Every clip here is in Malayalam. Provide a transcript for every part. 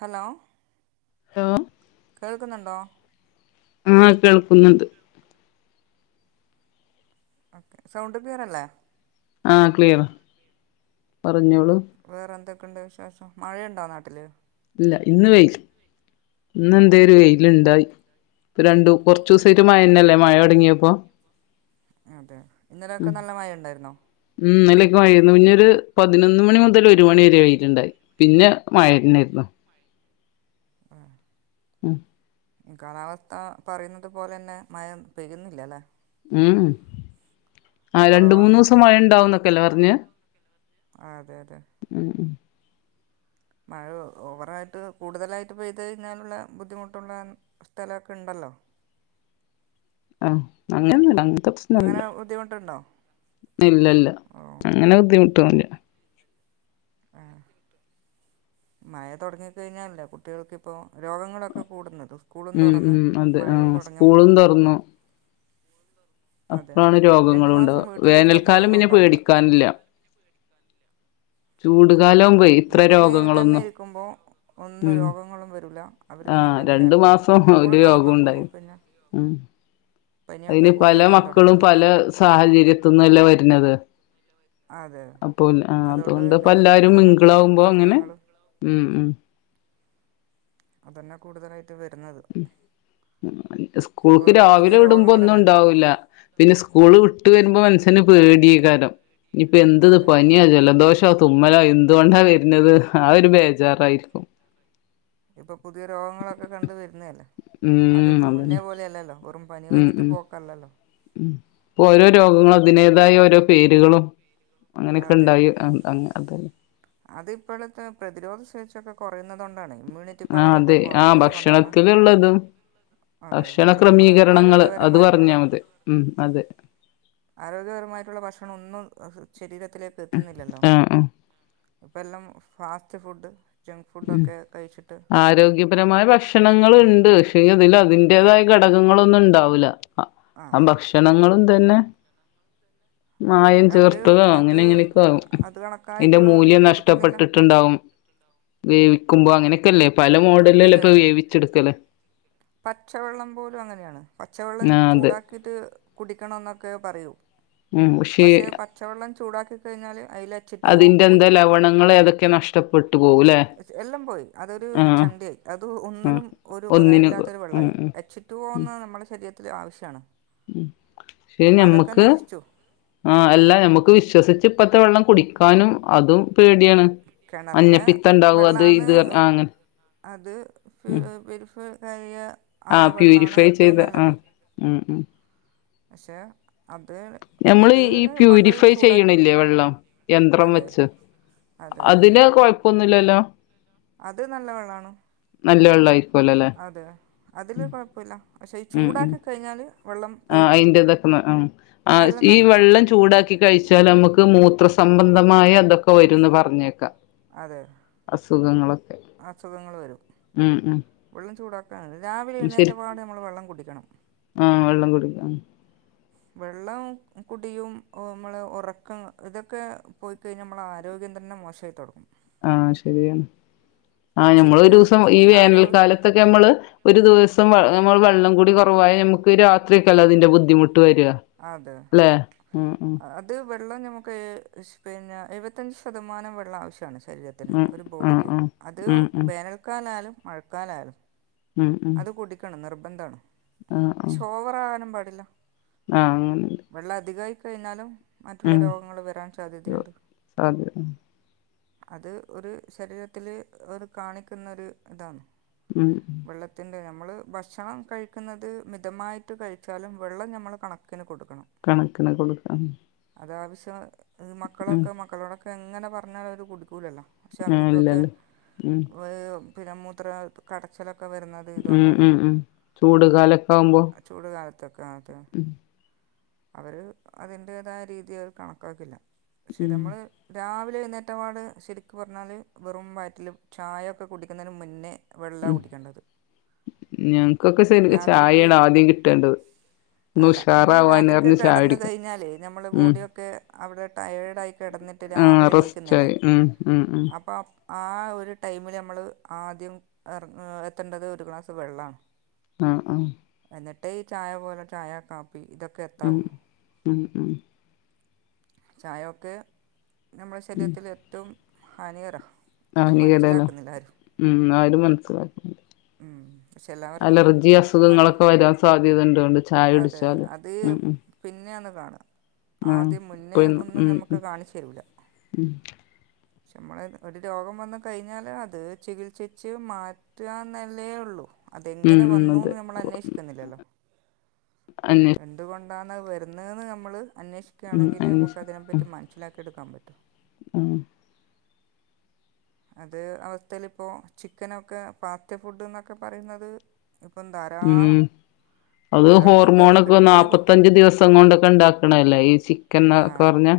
ഹലോ ഹലോ കേക്കുന്നുണ്ടോ? ആഹ് കേൾക്കുന്നുണ്ട് ഓക്കെ, സൗണ്ട് ക്ലിയർ അല്ലേ? ആഹ് ക്ലിയറ പറഞ്ഞോളൂ വേറെ എന്തൊക്കെയുണ്ട് വിശേഷം? മഴയോണ്ടോ നാട്ടില്? ഇല്ല ഇന്ന് വെയിൽ ഇന്ന് ആ എന്തേ ഒരു വെയിലുണ്ടായി. ഇപ്പം രണ്ടു കുറച്ച് ദിവസയിട്ട് മഴ തന്നെയല്ലേ മഴ തുടങ്ങിയപ്പോ അതെ ഇന്നലെയൊക്കെ നല്ല മഴ ഉണ്ടായിരുന്നോ? മ് ഇന്നലെയൊക്കെ മഴ ആയിരുന്നു പിന്നെ ഒരു പതിനൊന്ന് മണി മുതൽ ഒരു മണി വരെ വെയിലുണ്ടായി. പിന്നെ മഴന്നായിരുന്നു ആഹ് മ് കാലാവസ്ഥ പറയുന്നത് പോലെ തന്നെ മഴ പെയ്യുന്നില്ലല്ലേ? ഉംമ് ആ കുറവാണ് രണ്ടുമൂന്ന് ദിവസം മഴ ഉണ്ടാവുന്നൊക്കെ അല്ലേ പറഞ്ഞേ? ആഹ് അതെ അതെ ഉഹ് മ് മഴ ഓവറായിട്ട് കൂടുതലായിട്ട് പെയ്ത് കഴിഞ്ഞാലുള്ള ബുദ്ധിമുട്ടുള്ള സ്ഥലൊക്കെ ഉണ്ടല്ലോ ആഹ് അങ്ങനെയൊന്നും ഇല്ല അങ്ങനത്തെ പ്രശ് അങ്ങനെ ബുദ്ധിമുട്ടുണ്ടോ ഇല്ലല്ല ഓ അങ്ങനെ ബുദ്ധിമുട്ടൊന്നുല്ല ആഹ് മഴ തൊടങ്ങിക്കഴിഞ്ഞാല് എല്ലാ കുട്ടികൾക്കിപ്പോ രോഗങ്ങളൊക്കെ കൂടുന്നത് സ്കൂളും ഉം തൊറന്ന് ഉം അതെ മഴയും ആഹ് തൊടങ്ങ്മ്പോ സ്കൂളും തൊറന്നു അതെ അപ്പോഴാണ് രണ്ട് രോഗങ്ങളും ഉണ്ടാവുക മാസം വീട്ടിലിര്ന്നപ്പോ വേനൽക്കാലം പിന്നെ ഒന്നുണ്ടാവൂല പേടിക്കാനില്ല ചൂടുകാലും വീട്ടില് തന്നെ ഇരിക്കുമ്പോ ഒന്നും ഉം രോഗങ്ങളും വരൂല അവർക്ക് ആഹ് നല്ലൊരു രണ്ടു മാസം ഹാപ്പിയായിരിക്കും സ്കൂള് ഒരു രോഗം തൊറന്നോക്കുമ്പോ ഉണ്ടായി പിന്നെ ഉം പനിയൊക്കെ കൂടി വരാൻ തൊടങ്ങിയില്ലേ ഇപ്പോ സാഹചര്യത്ത്ന്ന് അല്ലേ വര്ന്നത് അതെ അപ്പൊ എൽ ആഹ് അതുകൊണ്ട് അതോണ്ട് തന്നെ ഇപ്പല്ലാരും അലർജി മിംഗ്ളാവുമ്പോ അങ്ങനെ പ്രശ്നങ്ങൾ ഉം ഉം അതന്നെ കൂടുതലായി ട്ട് വര്ന്നത് മ്മ് സ്കൂള്ക്ക് ഓരോരോ പുതിയ രാവിലെ വിട്മ്പോ രോഗങ്ങളല്ലേ ഒന്നുണ്ടാവൂല്ല പിന്നെ സ്കൂള് വിട്ട് വരുമ്പോ മനുഷ്യന് പേടിയേക്കാരം ഇനിയിപ്പോ എന്ത്‌ അതെ പനിയാ ജലദോ ഷോ തുമ്മലോ എന്തോണ്ടാ വരുന്നത് ആ ഒരു ബേജാറായിരിക്കും ഇപ്പൊ പുതിയ രോഗങ്ങളൊക്കെ കണ്ട് വര്ന്നതല്ലേ ഉം ആദ്യത്തെ മുന്നേ അതന്നെ പോലെയല്ലല്ലോ വെറും പനി ഉം വന്നിട്ട് പോക്കല്ലല്ലോ ഉം ഇപ്പൊ ഓരോ രോഗങ്ങളും അതിനേതായ ഓരോ പേര്കളും അതെ അങ്ങനെക്കെണ്ടായി അത് അത് അതെന്നെ അത് ഇപ്പളത്തെ പ്രതിരോധശേഷിയൊക്കെ കൊറയ്ന്നതോണ്ടാണ്. ഇമ്മ്യൂണിറ്റി ആ പവറൊക്കെ അതെ ആ കൊറയുന്നത് കൊണ്ടാണ് ഭക്ഷണത്തിലുള്ളതും അതെ ഭക്ഷണ അത് നമ്മളെ ക്രമീകരണങ്ങള് അത് ആരോഗ്യപരമായിട്ടുള്ള പറഞ്ഞാ മതി ഉം അതെ ആരോഗ്യപരമായിട്ടുള്ള ഭക്ഷണം ഒന്നും ശരീരത്തിലേക്ക് എത്തുന്നില്ലല്ലോ. ആ ആ ഇപ്പെല്ലാം ഫാസ്റ്റ് ഫുഡ് ജങ്ക് ഉം ഫുഡൊക്കെ കഴിച്ചിട്ട് ആരോഗ്യം പരമായ ഭക്ഷണങ്ങള്ണ്ട് പക്ഷെങ്കി അതില് അതിന്റേതായ ഘടകങ്ങളൊന്നും ഇണ്ടാവൂല അ ആ ഭക്ഷണങ്ങളും തന്നെ മായം അതിനവർ ചേർത്തതോ അത് അങ്ങനെ എങ്ങനെയൊക്കാവും അത് അയിന്റെ കണക്കായിട്ട് മൂല്യം കൊടുക്കുന്നില്ല നഷ്ടപ്പെട്ടിട്ട്ണ്ടാവും. വേവിക്കുമ്പോ അങ്ങനെക്കെല്ലേ പല മോഡലിലല്ലേ അതെ ഇപ്പൊ അതെ വേവിച്ചെട്ക്കല് പച്ചവെള്ളം പോലും അങ്ങനെയാണ് പച്ചവെള്ളം ആ അതെ ചൂടാ ക്കീട്ട് കുടിക്കണന്നൊക്കെ പറയും ഉം പക്ഷേ പക്ഷെ പ ച്ചവെള്ളം ചൂടാക്കി കഴിഞ്ഞാല് അയിലെ അതിന്റെന്തോ ലവണങ്ങള് ഏതൊക്കെ നഷ് എല്ലം പോയി അതൊരു ആ ചണ്ടിയായി അത് ആ ഒന്നിനും ഒരു ഒന്നിന് ഉപകാരല്ലാത്തൊര് ഉം വെള്ളായി. ഉം വെച്ചിട്ട് പോവുന്നത് നമ്മളെ ശരീരത്തിലെ ആവശ്യാണ്. ഉം പക്ഷെ ഞമ്മക്ക് ആഹ് അല്ല ഞമ്മക്ക് വിശ്വസിച്ച് ഇപ്പത്തെ വെള്ളം കുടിക്കാനും അതും പേടിയാണ്. കെണറിലെ മഞ്ഞപ്പിത്തം ഉണ്ടാവും അത് വെള്ളാന്ന് ഇത് ആ അങ്ങനെ അത് [unintelligible] വെരി [unintelligible] ആഹ് പ്യൂരിഫൈ ചെയ്ത ആഹ് ഉം ഉം പക്ഷെ അത് ഞമ്മള് ഈ അതിന് കൊണ്ട് പ്യൂരിഫൈ ചൂടാക്കിയിട്ട് ചെയ്യണില്ലേ വെള്ളം യന്ത്രം അതെ വെച്ച്? അതെ അതിന് അത് കൊഴപ്പൊന്നുല്ലല്ലോ? അത് നല്ല വെള്ളാണ്. നല്ല വെള്ളായി അതെയ് അതില് കൊഴപ്പല്ല പക്ഷെ ഈ ചൂടാക്കി കഴിഞ്ഞാല് ആഹ് അയിന്റെതൊക്കെ മാ ആഹ് ആഹ് എല്ലാം ഈ നശിച്ചു വെള്ളം ചൂടാക്കി കഴിച്ചാല് മ്മക്ക് മൂത്രസംബന്ധമായ എന്തൊക്കെ വരുന്ന് പറഞ്ഞേക്കാം. അതെ. അസുഖങ്ങളൊക്കെ അസുഖങ്ങള് വരും. ഉം ഉം. വെള്ളം ചൂടാക്കാന് രാവിലെ എഴുന്നേറ്റപ്പാടെ നമ്മള് വെള്ളം കുടിക്കണം. ആഹ് വെള്ളം കുടിക്കണം ഉം വെള്ളം കുടിയും ഓഹ് മ്മളെ ഒറക്കം ഇതൊക്കെ പോയിക്കഴിഞ്ഞാ നമ്മളെ ആരോഗ്യം തന്നെ മോശായി. ട്ടും ആഹ് ശരിയാണ് ആഹ് ശരിക്കും ഞമ്മളൊരൂസം ഈ ആരോഗ്യ വേനൽക്കാലത്തൊക്കെ നമ്മള് ഒരു ദിവസം വ നമ്മള് വെള്ളം കൂടി കൊറവായ ഞമ്മക്ക് രാത്രിയൊക്കെല്ലേ അതിന്റെ ബുദ്ധിമുട്ട് വരാ? അതെ അത് അത് വെള്ളം ഞമ്മക്ക് എശ് പിന്നെ എഴുപത്തഞ്ച് ശതമാനം വെള്ളം ആവശ്യാണ് ശരീര ത്തിന് ഉം ഒരു ആ ബോഡിക്ക് ആ അത് ഉം ഉം വേനൽക്കാലായാലും മഴക്കാലായാലും. ഉം ഉം അത് കുടിക്കണം നിർബന്ധാണ് ആ പക്ഷെ ഓവറാകാനും പാടില്ല. ആഹ് അങ്ങനെണ്ട് വെള്ളം അധികായി കഴിഞ്ഞാലും മറ്റുള്ള ഉം രോഗങ്ങള് വരാൻ സാധ്യതയ്ണ്ട്. സാധ്യത അത് ഒരു ശരീരത്തില് അത് കാണിക്കുന്നൊരു ഇതാണ്. ഉം. വെള്ളത്തിൻ്റെ ഞമ്മള് ഭക്ഷണം കഴിക്കുന്നത് മിതമായിട്ട് കഴിച്ചാലും വെള്ളം ഞമ്മള് കണക്കിന് കൊടുക്കണം. കണക്കിന് കൊടുക്കണം. അത് ആവശ്യം മക്കളൊക്കെ മക്കളോടൊക്കെ എങ്ങനെ പറഞാലും അവര് കുടിക്കൂലല്ലോ പക്ഷെ ആ അവർക്കൊക്കെ ഇല്ലല്ലോ ഉം പിന്നെ മൂത്ര കടച്ചിലൊക്കെ വരുന്നത് ഉം ഇതുകൊണ്ടാണ് ഉം ഉം ചൂട് കാലൊക്കെ ആവുമ്പോ ചൂട് കാലത്തൊക്കെ ആഹ് അതെ അവര് അതിന്റെതായ രീതി അവര് കണക്കാക്കില്ല പക്ഷെ ഉം നമ്മള് രാവിലെ എഴുന്നേറ്റപാട് ശരിക്ക് പറഞ്ഞാല് വെറും വയറ്റില് ചായൊക്കെ കുടിക്കുന്നതിന് മുന്നേ വെള്ളാ ഉം കുടിക്കേണ്ടത് ഞങ്ങക്കൊക്കെ ശെരി രാത്രിക്ക് ചായാണ് ആദ്യം കിട്ടേണ്ടത് ഒന്ന് അല്ല നമ്മള് ഉഷാറാവാന് രാത്രി ഒക്കെ പറഞ്ഞ് ചായ കെടന്ന് കുടിക്കും കയിഞ്ഞാലേ നമ്മള് ഉം ബോഡിയൊക്കെ അവടെ ടയേർഡായി കെടന്നിട്ട് ആ രാവിലെ എണീക്കുന്നല്ലേ റെസ്റ്റായി ഉം ഉം ഉം അപ്പൊ ആ ഒരു ടൈമില് നമ്മൾ ആദ്യം എർ എത്തേണ്ടത് ഒരു ഗ്ലാസ്സ് വെള്ളാണ് ആഹ് ആഹ് എന്നിട്ട് ഈ ചായ പോലെ ചായ കാപ്പി ഇതൊക്കെ ഉം എത്താവൂ ഉം ഉം ചായൊക്കെ നമ്മുടെ ശരീരത്തില് ഏറ്റവും ഹാനികരാ ഹാനികരാലോ ഉം ആരും മനസ്സിലക്കൂല ഉം പക്ഷെ എല്ലാവർക്കും മറ്റെ അസുഖങ്ങളൊക്കെ വരാൻ സാധ്യത ഉണ്ടോണ്ട് ചായ അതെ കുടിച്ചാല് അത് ഉം പിന്നാണ് കാണ ആ ഉം ദ്യം മുന്നേ ഇപ്പഴും ഒന്നും ഉം ഞമ്മക്ക് കാണിച്ചരൂല ഉം പക്ഷെ നമ്മള് ഒരു രോഗം വന്നു കഴിഞ്ഞാല് അത് ചികിത്സിച്ച് മാറ്റ എന്നല്ലേ ഉള്ളൂ ഉം അതെങ്ങനെ ഉം വന്നൂന്ന് നമ്മള് അന്വേഷിക്കുന്നില്ലല്ലോ അന്നെ എന്തുകൊണ്ടാണാന്ന് അത് വരുന്നതെന്ന് നമ്മള് ഉം അന്വേഷിക്കാണെങ്കിൽ അന്വേഷ നമുക്ക് അതിനെപ്പറ്റി മനസ്സിലാക്കിയെടുക്കാൻ പറ്റും ഉം അത് അവസ്ഥേല് ഇപ്പോ ചിക്കനൊക്കെ പാത് ഫുഡ്ന്നൊക്കെ പറയുന്നത് ഇപ്പൊ ധാ ഉം രാളം അത് ഹോർമോണ് ഒക്കെ പറ്റൂ നാപ്പത്തഞ്ച് ദിവസം കൊണ്ടൊക്കെ ഇണ്ടാക്കണല്ലേ ഈ ചിക്കൻ ഒക്കെ പറഞ്ഞ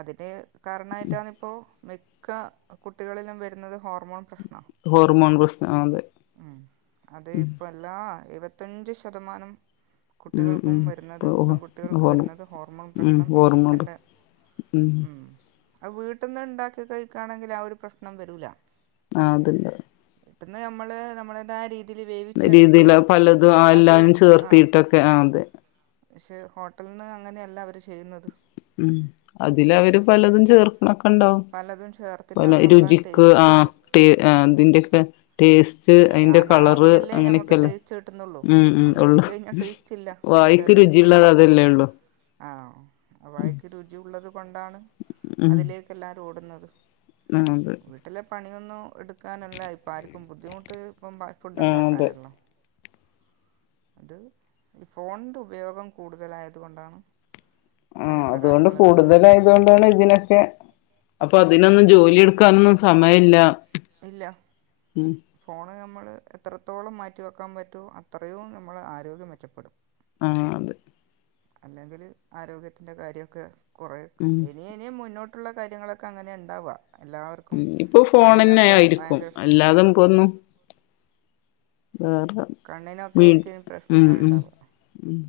അതില് കാരണായിട്ടാനിപ്പോ മി ക്ക കുട്ടികളിലും വരുന്നത് ഹോർമോൺ പ്രശ്നാ ഹോർമോൺ പ്രശന അതെ അത് ഇപ്പോൾ എല്ലാ എഴുവത്തഞ്ച് ശതമാനം ഉം കുട്ടികൾക്കും ഉം വരുന്നത് ഇപ്പൊ പെൺകുട്ടികൾക്ക് ഹോർ വരുന്നത് ഹോർമോൺ ഉം പ്രശ്നം ഈ ഹോർമോൺ ചിക്കന്റെ ഉം ഉം അ വീട്ട്ന്ന് ഉണ്ടാക്കി കഴിക്കാണെങ്കിൽ ആ ഒരു പ്രശ്നം വരൂല ആ അതില്ല വീട്ട്ന്ന് നമ്മള് നമ്മളെതായ രീ തിൽ വേവിച്ചെടുത്ത് രീതിയില് പലതും അത് എല്ലാരും ആ ചേർത്തിട്ടൊക്കെ ആ അതെ പക്ഷെ ഹോട്ടല്ന്ന് അങ്ങനെയല്ല അവര് ചെയ്യുന്നത് ഉം അതില് അവര് പലതും ചേർക്കണൊക്കെ ഇണ്ടാവും പലതും ചേർത്തിട്ടാണ് നമ്മൾ ആ രുചിക്ക് ആ ടേസ്റ്റ് ഉം. അതിന്റൊക്കെ ടേസ്റ്റ് അതാ അതിന്റെ കളർ നാവിനല്ലേ നമുക്ക് അങ്ങനെയൊക്കെല്ലേ ടേസ്റ്റ് കിട്ടുന്നുള്ളൂ ഉം ഉം അങ്ങ് ഉള്ളു എത്തിക്കഴിഞ്ഞാൽ ടേസ്റ്റ് ഇല്ല പക്ഷെ വായക്ക് അത് രുചിയുള്ളത് നമുക്ക് അതല്ലേ ഉള്ളു ആ വായക്ക് രുചിയള്ളത് കൊണ്ടാണ് അതിലേക്ക് എല്ലാരും ഓടുന്നത് ആഹ് അതെ വീട്ടിലെ പണിയൊന്നും എടുക്കാനല്ല ഇപ്പ ആര്ക്കും ബുദ്ധിമുട്ട് ഇപ്പം ഫുഡ് ആ അതെ ഇണ്ടാക്കാനണല്ലോ അത് ഈ ഫോണിന്റെ ഉപയോഗം കൂടുതലായത് കൊണ്ടാണ് ആഹ് ഇങ്ങനെയുള്ള അതുകൊണ്ട് കാര്യങ്ങളൊക്കെ വരുന്നത് കൂടുതലായതുകൊണ്ടാണ് ഇതിനൊക്കെ അപ്പൊ അതിനൊന്നും ജോലി എടുക്കാനൊന്നും സമയല്ല ഇല്ലാ ഉം ഫോണ് നമ്മള് എത്രത്തോളം മാറ്റിവെക്കാൻ പറ്റൊ അത്രയും നമ്മളെ ആരോഗ്യം മെച്ചപ്പെടും. ആഹ് അതെ അല്ലെങ്കിൽ ആരോഗ്യത്തിന്റെ കാര്യൊക്കെ കുറേ ഉം ഇനി ഇനി മുന്നോട്ടുള്ള കാര്യങ്ങളൊക്കെ അങ്ങനെ ഉണ്ടാവ എല്ലാവ ഉം ഇപ്പൊ ഫോണന്നെ ആയിരിക്കും പ്രശ്നം അല്ലാതെ ഇപ്പന്നും വേറെ വീ കണ്ണിനൊക്കൊയിരിക്കും ഉം ഉം പ്രശ്നങ്ങൾണ്ടാവ ഉം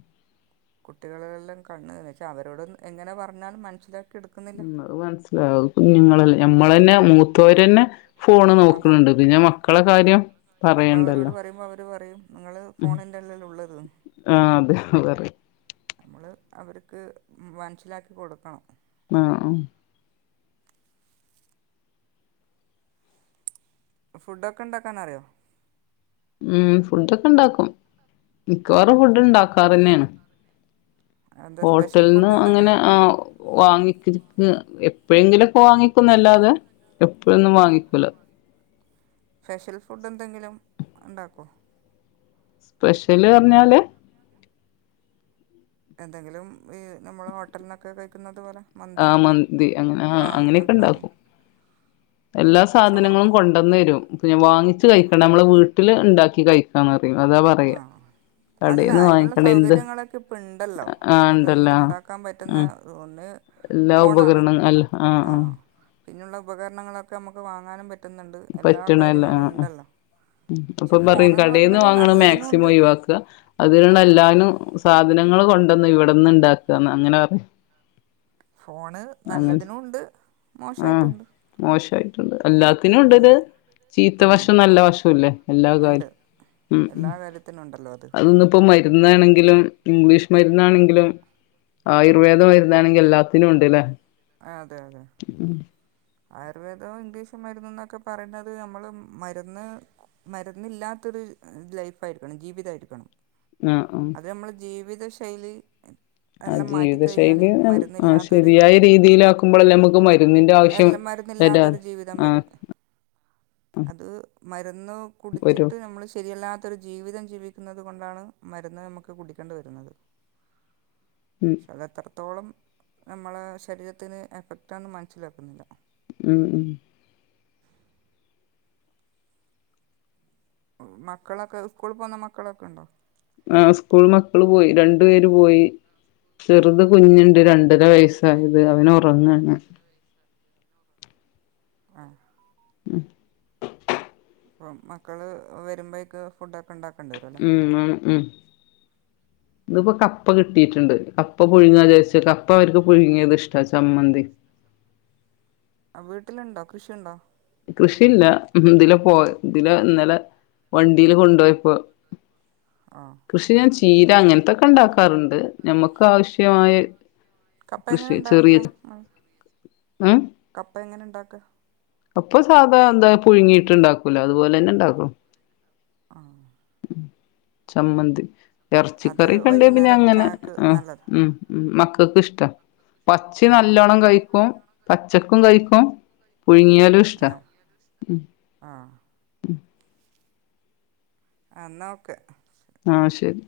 കുട്ടികളെല്ലാം കണ്ണ് പക്ഷെ അവരോട് എങ്ങനെ പറഞ്ഞാലും മനസ്സിലാക്കി എടുക്കുന്നില്ല അത് മനസ്സിലാവും കുഞ്ഞുങ്ങളല്ലേ ഞമ്മൾ തന്നെ മൂത്തോര്ന്നെ ഫോണ് അതെ നോക്ക്‌ണ് ണ്ട് പിന്നെ മക്കളെ കാര്യം അപ്പോൾ അവരോട് പറയണ്ടല്ലോ പറയുമ്പോൾ അവർ പറയും നിങ്ങൾ ഉം ഫോണിൻ്റെ ഉള്ളിൽ ഉള്ളത് ആ അതെ പറയ്‌ നമ്മള് അവര്ക്ക് മൻസ്സിലാക്കി കൊടുക്കണം ആഹ് ആ ഫുഡ് ഒക്ക ഇണ്ടാക്കാന അറിയോ ഉം ഫുഡക്ക ഇണ്ടാക്കും മിക്കവാറും ഫുഡ് വീട്ടിൽനിന്ന് ഇണ്ടാക്കാറന്നെണ് എന്താ സ്പെഷ്യൽ ഹോട്ടൽന്ന് ഫുഡ് അങ്ങനെ എന്തെങ്കിലും ആ വാങ്ങിക്ക എപ്പഴെങ്കിലോക്ക വാങ്ങിക്കുന്നല്ലാതെ എപ്പഴൊന്നും ആ വാങ്ങിക്കൂല സ്പെഷ്യൽ ഫുഡ് എന്തെങ്കിലും ഇണ്ടാക്കോ സ്പെഷ്യല് പർഞ്ഞാല് എന്തെങ്കിലും ഈ നമ്മള് ഹോട്ടൽന്നോക്ക കഴിക്കുന്നത് പോലെ മന്തി ആഹ് മന്തി അങ്ങനെ ആഹ് ഫാമ് അങ്ങനെയൊക്കെ അൽഫാമോ ഇണ്ടാക്കും എല്ലാ സാധനങ്ങളും കൊണ്ടന്നരും പിന്നെ വാങ്ങിച്ച് കഴിക്കണ്ട നമ്മള് വീട്ടില് ഇണ്ടാക്കി കഴി ക്കണ ആദ്യം അതാ പറയ ആ അല്ല അയിനുള്ള സൗകര്യങ്ങളൊക്കെ ഇപ്പ ഇണ്ടല്ലോ ആഹ് നമുക്ക് എന്ത് ഇണ്ടല്ലോ ഇണ്ടാക്കാം പറ്റുന്ന ആഹ് ഒ ഒന്ന് എല്ലാ ഉപകരണ അൽ ആഹ് ആഹ് പിന്നള്ള ഉപകരൺങ്ങളൊക്കെ നമുക്ക് വാങ്ങാനും പ റ്റുന്നുണ്ട് എല്ലാ പറ്റണല്ല കാര്യങ്ങള് ആഹ് ആഹ് ഇണ്ടല്ലോ പക്ഷെ ഫോണ്ന്ന് പർഞ്ഞത് നല്ല മം ഒഴിവാക്ക അതിന്ള്ള എല്ലാനും സാധനങ്ങള് കൊണ്ടന്ന് ഇവട്ന്ന് ഇണ്ടാക്കാന്ന് അങ്ങന പറയും ഫോണ് അങ്ങനെ നല്ലതിനുണ്ട് ആഹ് മോശായിട്ടുണ്ട് എല്ലാത്തിനും ഉണ്ട് ഇത് നല്ലത് ചീത്ത ഉം, വശം നല്ല വഷുല്ലേ എല്ലാ ഉണ്ട് കാര്യം എല്ലാ കാര്യത്തിനും അത് ന്ന് ഇപ്പോ മര്ന്നാണെങ്കിലും ഇംഗ്ലീഷ് മര്ന്നാണെങ്കിലും ആയുർവേദ മര്ന്നാണെങ്കി എല്ലാത്തിനു ഉണ്ട് ലെ ആ അതെ അതെ ഉം ആയുർവേദവും ഇംഗ്ലീഷ് മര്ന്ന്ന്നൊക്കെ പറിണത് നമ്മള് മരുന്ന് മര്ന്നില്ലാത്തൊര് ലൈഫായിരിക്കണം ജീവിത ആയിരിക്കണം ആഹ് ഉം അത് നമ്മളെ ജീവിത ശൈലി ആ ജീവിത ശൈലി ആ ശരിയായ രീതിയിലാക്കുമ്പളല്ലേ നമുക്ക് മ അല്ല മര്ന്നില്ലാത്തൊരു ജീവിതം ആഹ് വരൂ അത് മരുന്ന് വരും കുടിച്ചിട്ട് നമ്മള് ശരിയല്ലാ ത്തൊരു ജീവിതം ജീവിക്കുന്നത് കൊണ്ടാണ് മരുന്ന് നമുക്ക് കുടിക്കേണ്ടി വരുന്നത് ഉം അത് എത്രത്തോളം നമ്മളെ ശരീരത്തിന് എഫക്റ്റാണ് മൻസ്സിലാക്കുന്നില്ല ഉം ഉം മക്കളൊക്ക സ്കൂളി പോവുന്ന മക്കളൊക്ക ഇണ്ടോ ആ സ്കൂൾ മക്കള് പോയി രണ്ടു പേര് പോയി ചെറ്ത് കുഞ്ണ്ട് രണ്ടര വയസ് സായത് അവന് ഒറങ്ങാണ് ആഹ് ഉം അപ്പം മക്കള് വരുമ്പഴേക്ക് ഫുഡ ക്കെ ഉണ്ടാക്കണ്ടെരോ. ഉം ആ ഉം. [inaudible] ഇത്പ്പൊ കപ്പ കിട്ടിയിട്ടുണ്ട് കപ്പ പുഴുങ്ങാ വിചാരിച്ച് കപ്പ അവർക്ക് പുഴുങ്ങിയത്ഷ്ടാ ചമ്മന്തി. ആ വീട്ടിലുണ്ടോ കൃഷിയുണ്ടോ. കൃഷിയില്ല ഇതിലെ പോ ഇതിലെ ഇന്നലെ. വണ്ടിയില് കൊണ്ടൊയപ്പൊ. ആഹ്. കൃഷി ഞാൻ ചീര അങ്ങനത്തൊക്കെ ഉണ്ടാക്കാറുണ്ട് നമ്മുക്ക് ആവശ്യമായ. കപ്പ എങ്ങനെ കൃഷി ചെറിയ ഉണ്ടാവുക്ക ഉം കപ്പ എങ്ങനെ ഉണ്ടാക്ക. കപ്പ സാധാ എന്ത പുഴുങ്ങിയിട്ട് ഇണ്ടാക്കൂലോ അതുപോലെ തന്നെ ഇണ്ടാക്കും. ആഹ്. ഉം ചമ്മന്തി അത് ഇറച്ചിക്കറിക്കെണ്ടേ പിന്നെ വൈകുന്നേരം അങ്ങനെ ചായക്ക് ആഹ് നല്ലതാണ് ഉം. ഉം മക്കൾക്ക്ഷ്ട പച്ച ആ നല്ലോണ്ണം കഴിക്കും പച്ചക്കും കഴിക്കും. പുഴുങ്ങിയാൽ. ആഹ് ആഹ്. ആഹ് എന്ന ഓക്കെ. ആഹ് ശരി.